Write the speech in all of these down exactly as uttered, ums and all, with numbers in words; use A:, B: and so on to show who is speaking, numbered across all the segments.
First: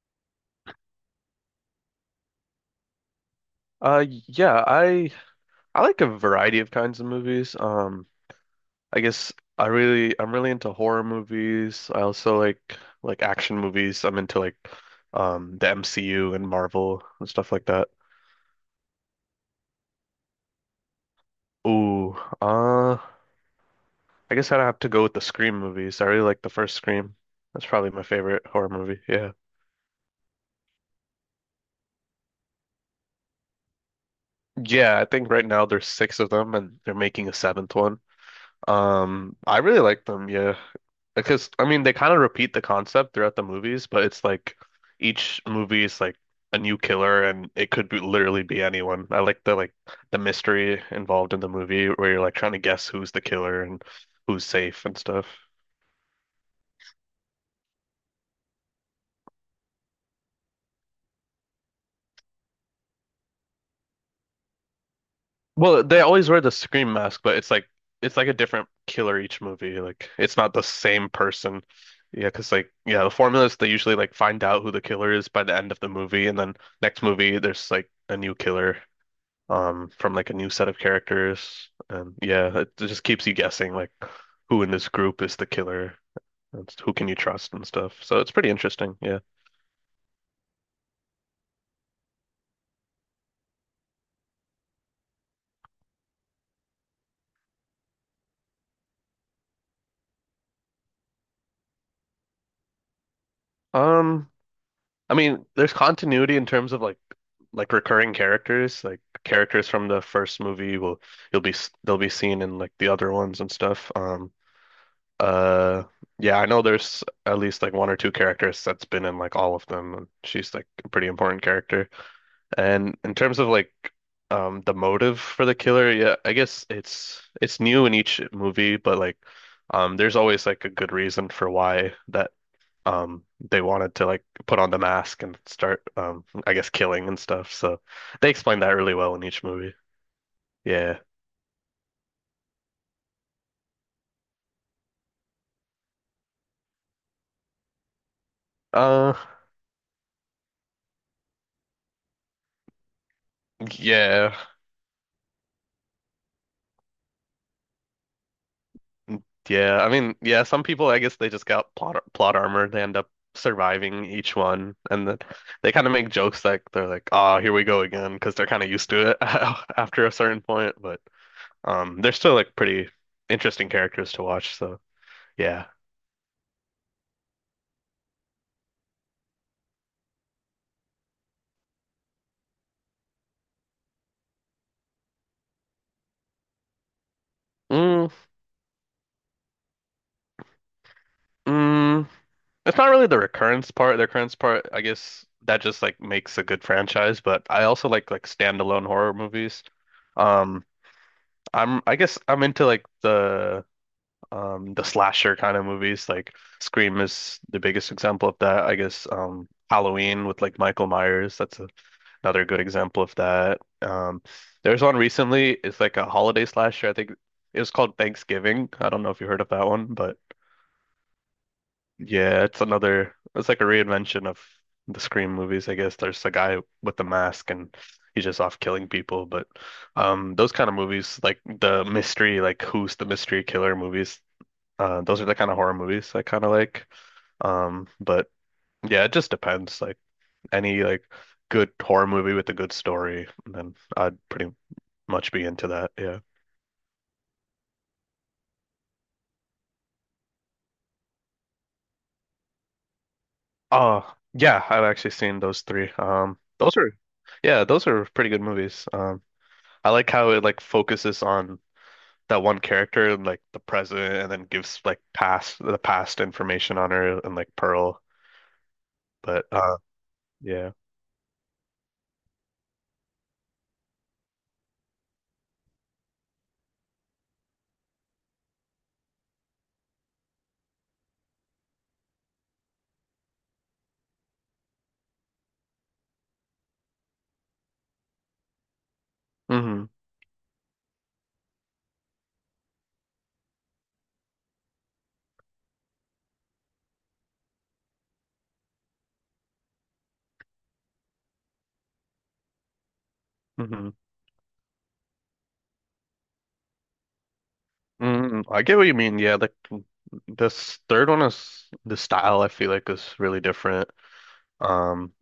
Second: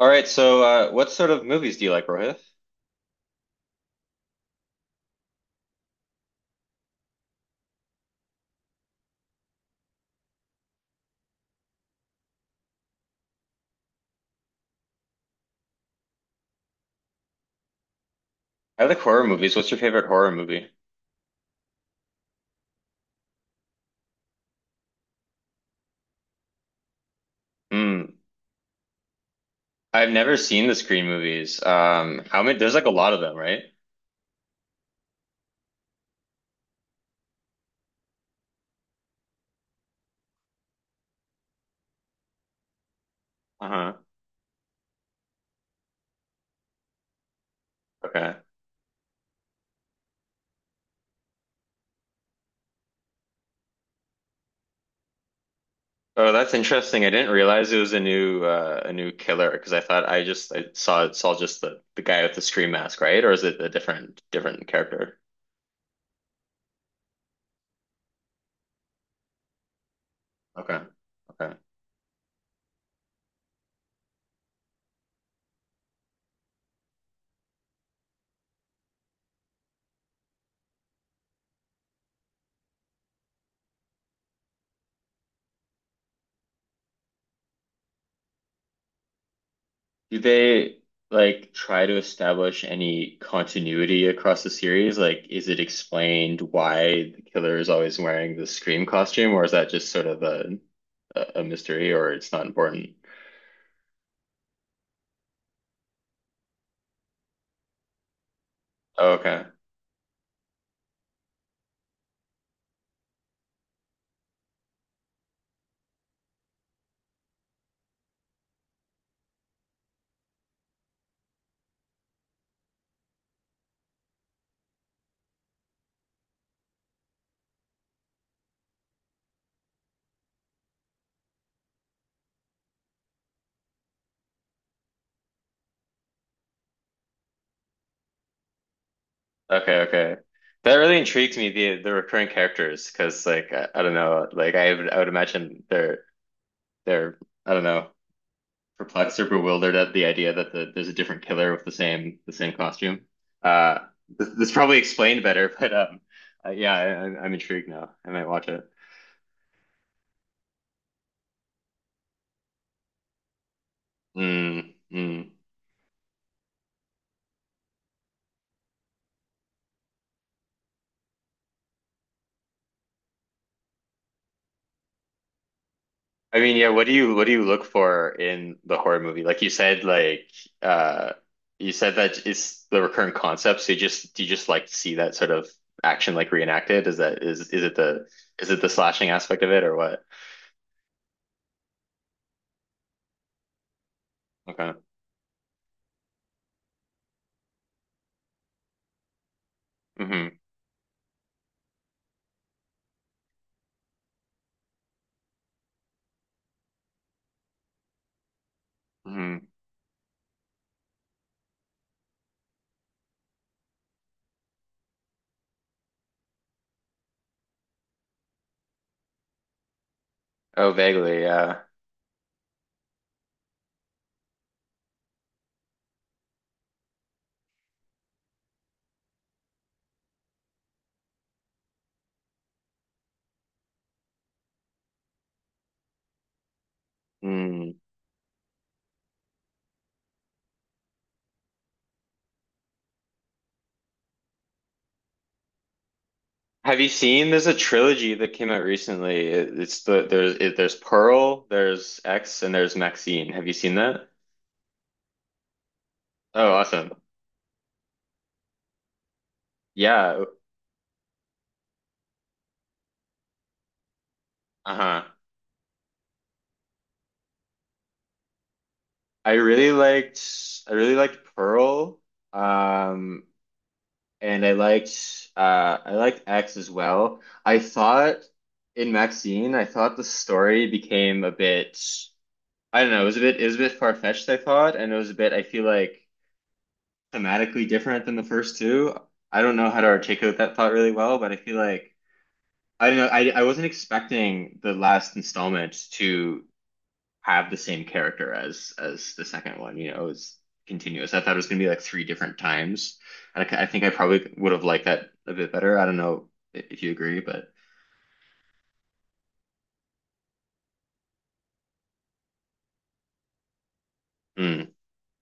A: All right, so uh, what sort of movies do you like, Rohith?
B: Uh, yeah, I I like a variety of kinds of movies. Um, I guess I really I'm really into horror movies. I also like like action movies. I'm into like um the M C U and Marvel and stuff like that.
A: I like horror movies. What's your favorite horror movie?
B: Ooh, uh, I guess I'd have to go with the Scream movies. I really like the first Scream. That's probably my
A: Hmm.
B: favorite horror movie. Yeah.
A: I've never seen the Scream movies. Um, how many? There's like a lot of them, right?
B: Yeah, I think right now there's six of them and they're making a seventh one. Um, I really like them. Yeah. Because I mean, they kind of repeat the concept throughout the movies,
A: Uh-huh.
B: but it's like each movie is like a new killer, and it could be
A: Okay.
B: literally be anyone. I like the like the mystery involved in the movie where you're like trying to guess who's the killer and who's safe and stuff.
A: Oh, that's interesting. I didn't realize it was a new uh, a new killer, because I thought I just I saw saw just the the guy with the Scream mask, right? Or is it a different different character?
B: Well, they always wear the scream mask, but it's like it's like a different killer each movie. Like it's not the
A: Okay.
B: same
A: Okay.
B: person. Yeah, because like yeah, the formula is they usually like find out who the killer is by the end of the movie, and then next movie there's like a new killer. Um from like a new set of characters, and yeah, it just keeps you guessing like who in this group is the killer and who can you trust and stuff, so it's pretty interesting. Yeah.
A: Do they like try to establish any continuity across the series? Like, is it explained why the killer is always wearing the Scream costume, or is that just sort of a a a mystery, or it's not important?
B: um I mean there's continuity in terms of like like recurring characters, like
A: Oh, okay,
B: characters from the first movie will you'll be s- they'll be seen in like the other ones and stuff. um uh yeah, I know there's at least like one or two characters that's been in like all of them, and she's like a pretty important character. And in terms of like um the motive for the killer, yeah, I guess it's it's new in each movie, but like um there's always like a good reason for why that um they wanted to like put on the mask and start um I guess killing and stuff. So they explain that really well in each movie.
A: okay, okay. That really
B: Yeah.
A: intrigues me, the the recurring characters, because, like, I, I don't know, like I would I would imagine they're they're I don't know,
B: Uh
A: perplexed or bewildered at the idea that the, there's a different killer with the same the same costume. Uh, this,
B: yeah.
A: this probably explained better, but um, uh, yeah, I, I'm intrigued now. I might watch it.
B: Yeah, I mean, yeah, some people, I guess they just got plot plot armor. They end up surviving each
A: Mm,
B: one, and then
A: mm.
B: they kind of make jokes like they're like, "Ah, here we go again," because they're kind of used to it after a certain point. But um, they're still like pretty interesting characters to watch. So yeah.
A: I mean, yeah, what do you what do you look for in the horror movie? Like you said, like uh, you said that it's the recurrent concept. So you just do you just like to see that sort of action like reenacted? Is that is is it the
B: mm,
A: is it the slashing aspect of it or what?
B: mm, it's not really the recurrence part. The recurrence part,
A: Okay.
B: I guess, that just like makes a good franchise. But I also like like standalone horror movies.
A: Hmm.
B: Um, I'm I guess I'm into like the um the slasher kind of movies like Scream is the biggest example of that, I guess. um
A: Hmm.
B: Halloween with like Michael Myers, that's a another good example of that. Um there's one recently, it's like a holiday slasher, I think it was called Thanksgiving. I don't know if you heard of that one, but
A: Oh, vaguely, yeah.
B: yeah, it's another, it's like a reinvention of the Scream movies, I guess. There's a guy with the mask and he's just off killing people. But um those kind of movies, like the mystery like who's the mystery killer movies, uh, those are the kind of horror movies I kind of like.
A: Mm.
B: Um, but yeah, it just depends. Like any like good horror movie with a good story, then I'd pretty much be into that. Yeah.
A: Have you seen? There's a trilogy that came out recently. It, it's the there's it, there's Pearl, there's X, and there's Maxine. Have you seen that?
B: Oh, yeah, I've actually seen those three. Um,
A: Oh,
B: those
A: awesome.
B: are, yeah, those are pretty good movies. Um, I like
A: Yeah.
B: how it like focuses on that one character and like the present, and then gives like
A: Uh-huh.
B: past the past information on her and like Pearl.
A: I
B: But
A: really
B: uh,
A: liked
B: yeah.
A: I really liked Pearl. Um, and I liked uh I liked X as well. I thought in Maxine, I thought the story became a bit, I don't know, it was a bit it was a bit far-fetched, I thought, and it was a bit, I feel like, thematically different than the first two. I don't know how
B: Mm-hmm.
A: to articulate that thought really well, but I feel like, I don't know. I, I wasn't expecting the last installment to have the same character as as the second one. You know, it was continuous. I thought it was gonna be like three different times, and I I think I
B: Mm-hmm.
A: probably would have liked that a bit better. I don't know if you agree, but
B: Mm, I get what you mean. Yeah, like mm, this third one is the style, I feel like, is really different.
A: mm.
B: Um,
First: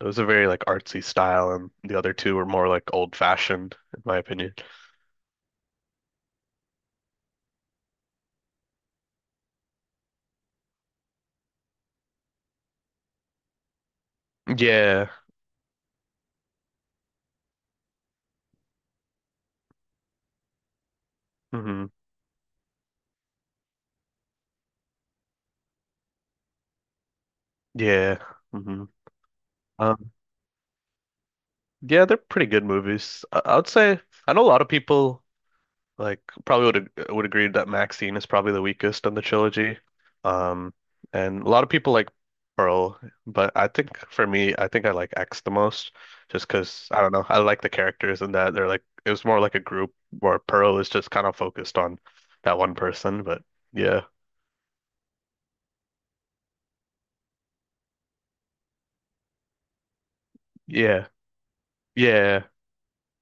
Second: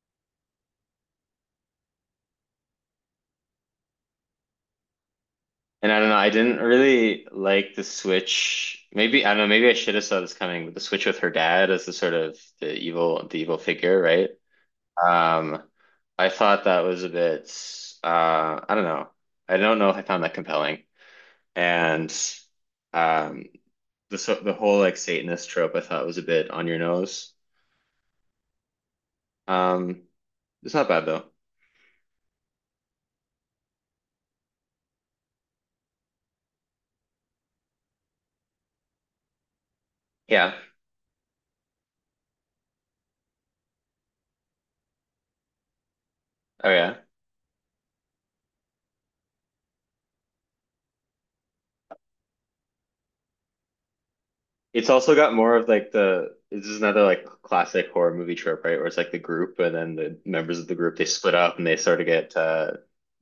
B: it was a very like artsy style, and the other two were more like old fashioned, in my opinion.
A: And I don't know. I didn't really like the switch. Maybe I don't know. Maybe I should have saw this coming, but the switch with her dad as the sort of the evil the evil figure, right?
B: Yeah.
A: Um, I thought that was a bit, uh, I don't know. I don't know if I found that compelling.
B: Hmm.
A: And um, the so the whole like Satanist trope I thought was a bit on your nose.
B: Yeah. Hmm.
A: Um,
B: Um,
A: it's not bad though.
B: yeah, they're pretty good movies. I, I would say I know a lot of people like probably would ag- would agree that Maxine is probably the weakest on the trilogy.
A: Yeah.
B: Um, and a lot of people like Pearl, but I think for me, I think I like X the most just
A: Oh
B: because
A: yeah.
B: I don't know. I like the characters, and that they're like it was more like a group where Pearl is just kind of focused on that one person, but yeah.
A: It's also got more of like the this is another like classic horror movie trope, right? Where it's like the group, and then the members of the group they
B: Yeah.
A: split up and they sort of get
B: Yeah.
A: uh,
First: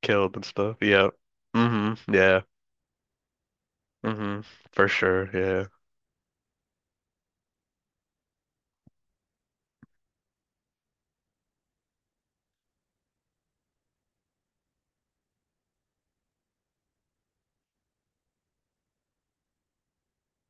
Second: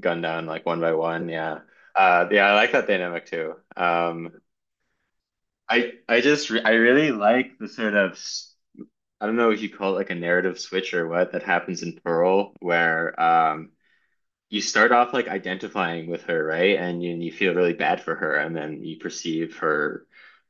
A: gunned
B: Killed and
A: down like
B: stuff.
A: one by
B: Yeah.
A: one. Yeah.
B: Mm-hmm.
A: Uh,
B: Yeah.
A: yeah, I like that dynamic too. Um,
B: Mm-hmm. For sure. Yeah.
A: I I just re I really like the sort of s-. I don't know if you call it like a narrative switch or what that happens in Pearl where um you start off like identifying with her, right, and you, you feel really bad for her and then you perceive her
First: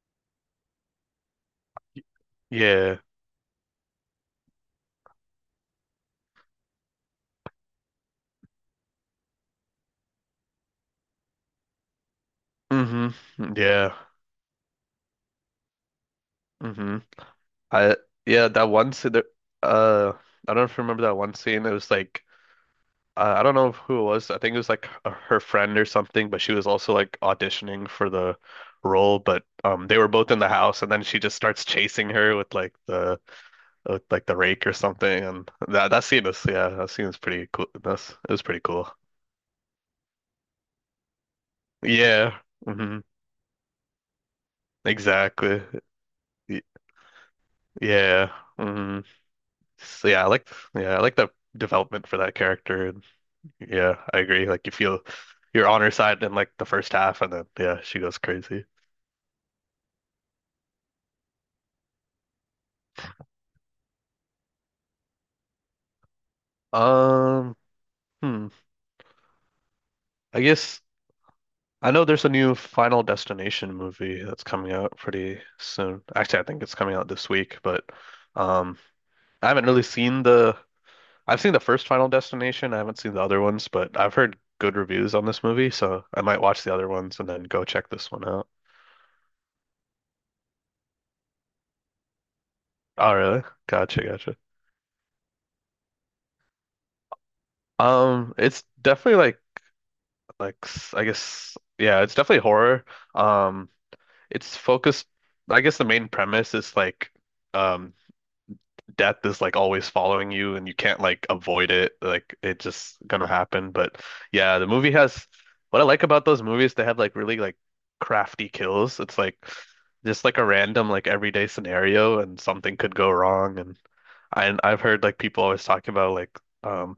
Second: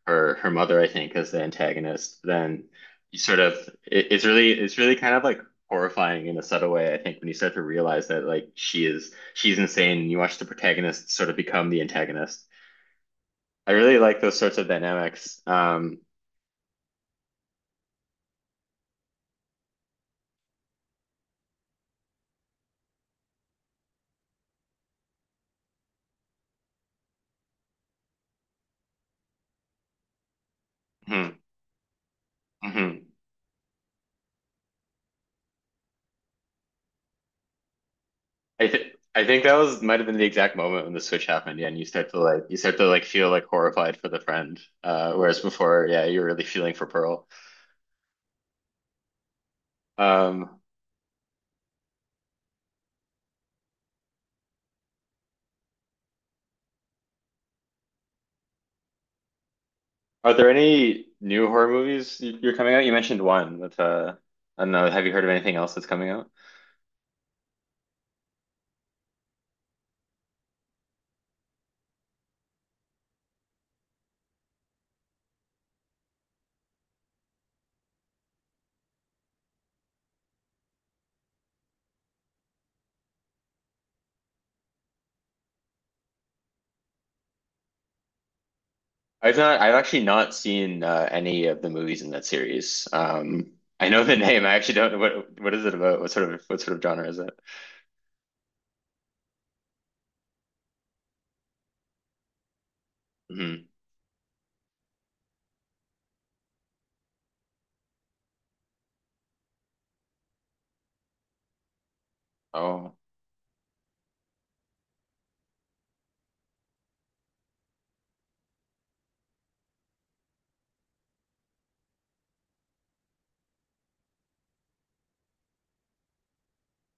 A: her her mother, I think, as the antagonist, then
B: Yeah.
A: you sort of it, it's really it's really kind of like horrifying in a subtle way, I think, when you start to realize that like she is she's insane and you watch the protagonist sort of become the antagonist.
B: Mm-hmm.
A: I
B: Yeah.
A: really like those sorts of dynamics um.
B: Mm-hmm. I yeah, that one scene there, uh I don't know if you remember that one scene. It was like uh, I don't know who it was. I think it was like h- her friend or something, but she was also like auditioning for the role, but um they were both in the house and then she
A: Hmm.
B: just starts chasing her with like
A: Hmm.
B: the with like the rake or something, and that that scene is yeah, that scene is pretty cool. That's it was pretty
A: I
B: cool.
A: th I think that was might have been the exact moment when the switch happened. Yeah, and you start to
B: Yeah.
A: like you start to
B: Hmm.
A: like feel like horrified for the friend. Uh, whereas
B: Exactly.
A: before, yeah, you're really
B: Y-
A: feeling for Pearl.
B: Yeah. Hmm. So yeah, I like
A: Um,
B: yeah, I like the development for that character. Yeah, I agree. Like you feel you're on her side in like the first half, and then yeah, she goes crazy.
A: are there any new horror movies you- you're coming out? You mentioned one with uh, I don't know. Have you heard of anything else that's coming out?
B: Um, hmm. I guess I know there's a new Final Destination movie that's coming out pretty soon. Actually, I think it's coming out this week, but um, I haven't really seen the. I've seen the first Final Destination. I haven't seen the other ones, but I've heard good reviews on this movie, so I might watch the other ones and then go check this one out.
A: I've not. I've actually not seen uh, any of the movies in that series.
B: Oh, really?
A: Um, I
B: Gotcha,
A: know the
B: gotcha.
A: name. I actually don't know what what is it about. What sort of what sort of genre is it?
B: Um, it's definitely like like s- I guess yeah, it's definitely horror.
A: Hmm.
B: Um, it's focused. I guess the main premise is like um death is like always following you and you can't like avoid it. Like it's
A: Oh.
B: just gonna happen. But yeah, the movie has what I like about those movies, they have like really like crafty kills. It's like just like a random like everyday scenario and something could go wrong. And I I've heard like people always talking about like um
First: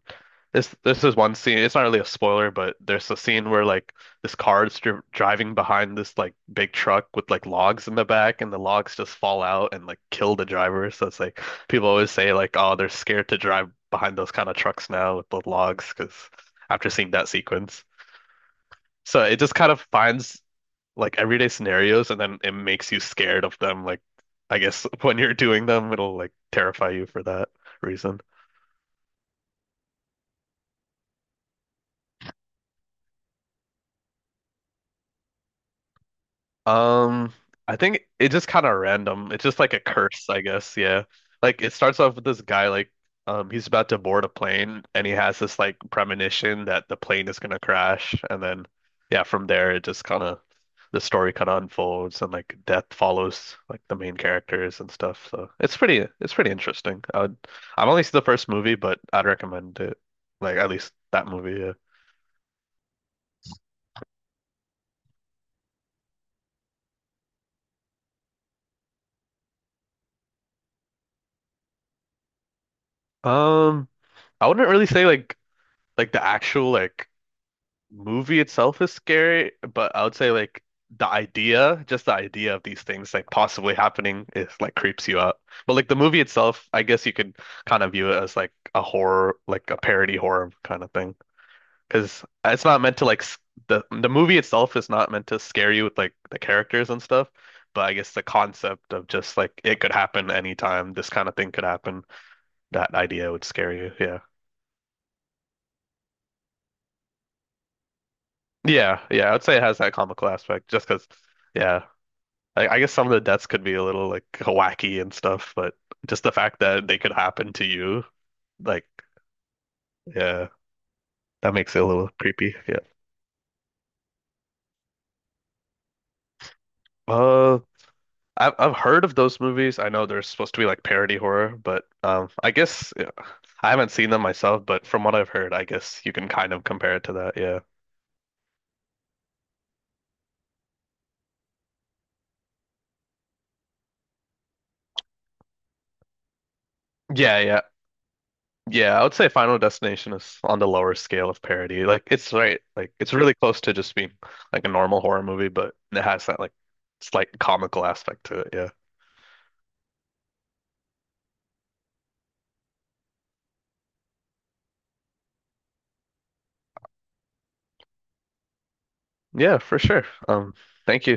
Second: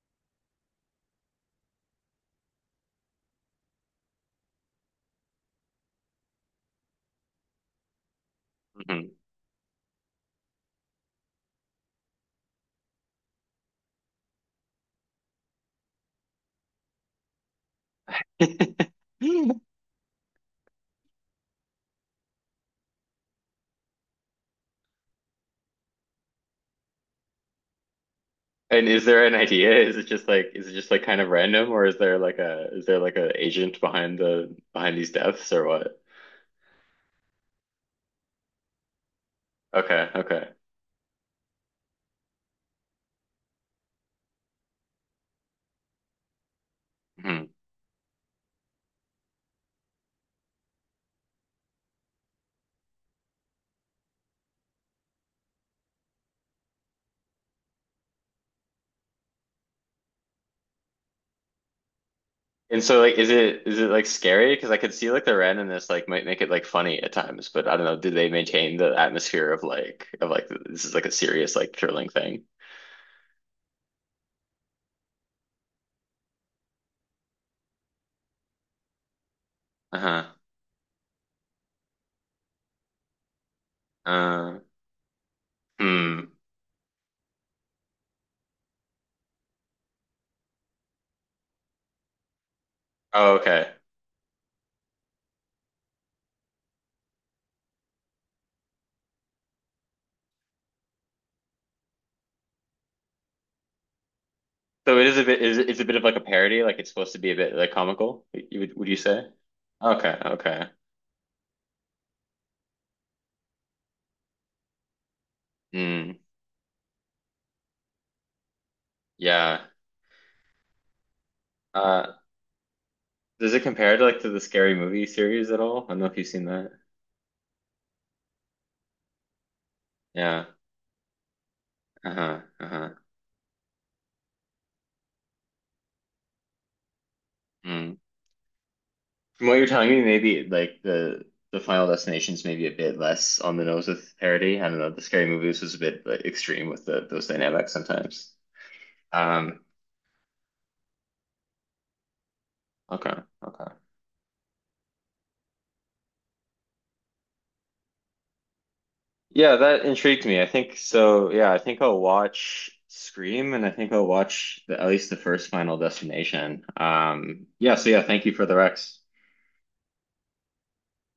B: this this is one scene. It's not really a spoiler, but there's a scene where like this car is dri driving behind this like big truck with like logs in the back, and the logs just
A: Hmm.
B: fall out and like kill the driver. So it's like people always say like, oh, they're scared to drive behind those kind of trucks now with the logs, because after seeing that sequence, so it just kind of finds like everyday scenarios, and then it makes you scared of them. Like I guess when you're doing them, it'll like terrify you for that reason.
A: And is there an idea? Is it just like is it just like kind of random, or is there like a is there like a agent behind the behind these deaths or what?
B: Um, I think it just kind of random. It's just like a
A: Okay,
B: curse, I
A: okay.
B: guess. Yeah. Like it starts off with this guy like um he's about to board a plane and he has this like premonition that the plane is
A: Hmm.
B: gonna crash, and then yeah, from there it just kind of the story kind of unfolds, and like death follows like the main characters and stuff. So it's pretty it's pretty interesting. I would, I've only seen the first movie, but I'd recommend it. Like at least that movie, yeah.
A: And so, like, is it is it like scary? Because I could see like the randomness like might make it like funny at times, but I don't know, do they maintain the atmosphere of like of like this is like a serious like thrilling thing?
B: Um, I wouldn't really say like like the actual like movie itself is scary, but I would say
A: Uh-huh.
B: like the idea, just the idea of these things like possibly happening is
A: Uh,
B: like creeps you out. But like the movie
A: hmm.
B: itself, I guess you could kind of view it as like a horror, like a parody horror kind of thing. Because it's not meant to like
A: Oh,
B: s-
A: okay.
B: the the movie itself is not meant to scare you with like the characters and stuff. But I guess the concept of just like it could happen anytime, this kind of thing could happen, that idea would scare you. Yeah.
A: So it is a bit is it's a bit of like a parody, like it's supposed to be a bit like comical, you would would you
B: Yeah. Yeah.
A: say?
B: I would say it has that
A: Okay,
B: comical
A: okay.
B: aspect just because, yeah. I, I guess some of the deaths could be a little like wacky and stuff, but
A: Hmm.
B: just the fact that they could happen to you, like,
A: Yeah.
B: yeah, that makes it a little
A: Uh,
B: creepy. Yeah.
A: does it compare to like to the Scary Movie series at all? I don't know if you've seen that.
B: Uh, I've I've heard of those movies. I know they're
A: Yeah.
B: supposed to be like parody horror, but um,
A: Uh-huh.
B: I
A: Uh-huh.
B: guess yeah, I haven't seen them myself. But from what I've heard, I guess you can kind of compare it to that. Yeah.
A: Mm. From what you're telling me, maybe like the the Final Destination's maybe a bit less on the nose with parody. I don't know. The Scary Movies was a bit, like, extreme with the, those
B: Yeah. Yeah.
A: dynamics sometimes.
B: Yeah, I would say Final
A: Um.
B: Destination is on the lower scale of parody. Like it's right, like
A: Okay.
B: it's really close to
A: Okay.
B: just being like a normal horror movie, but it has that like slight comical aspect to it. Yeah.
A: Yeah, that intrigued me. I think so. Yeah, I think I'll watch Scream, and I think I'll watch the, at least the first Final Destination. Um. Yeah. So yeah, thank you for the Rex.
B: Yeah, for sure. Um, thank you.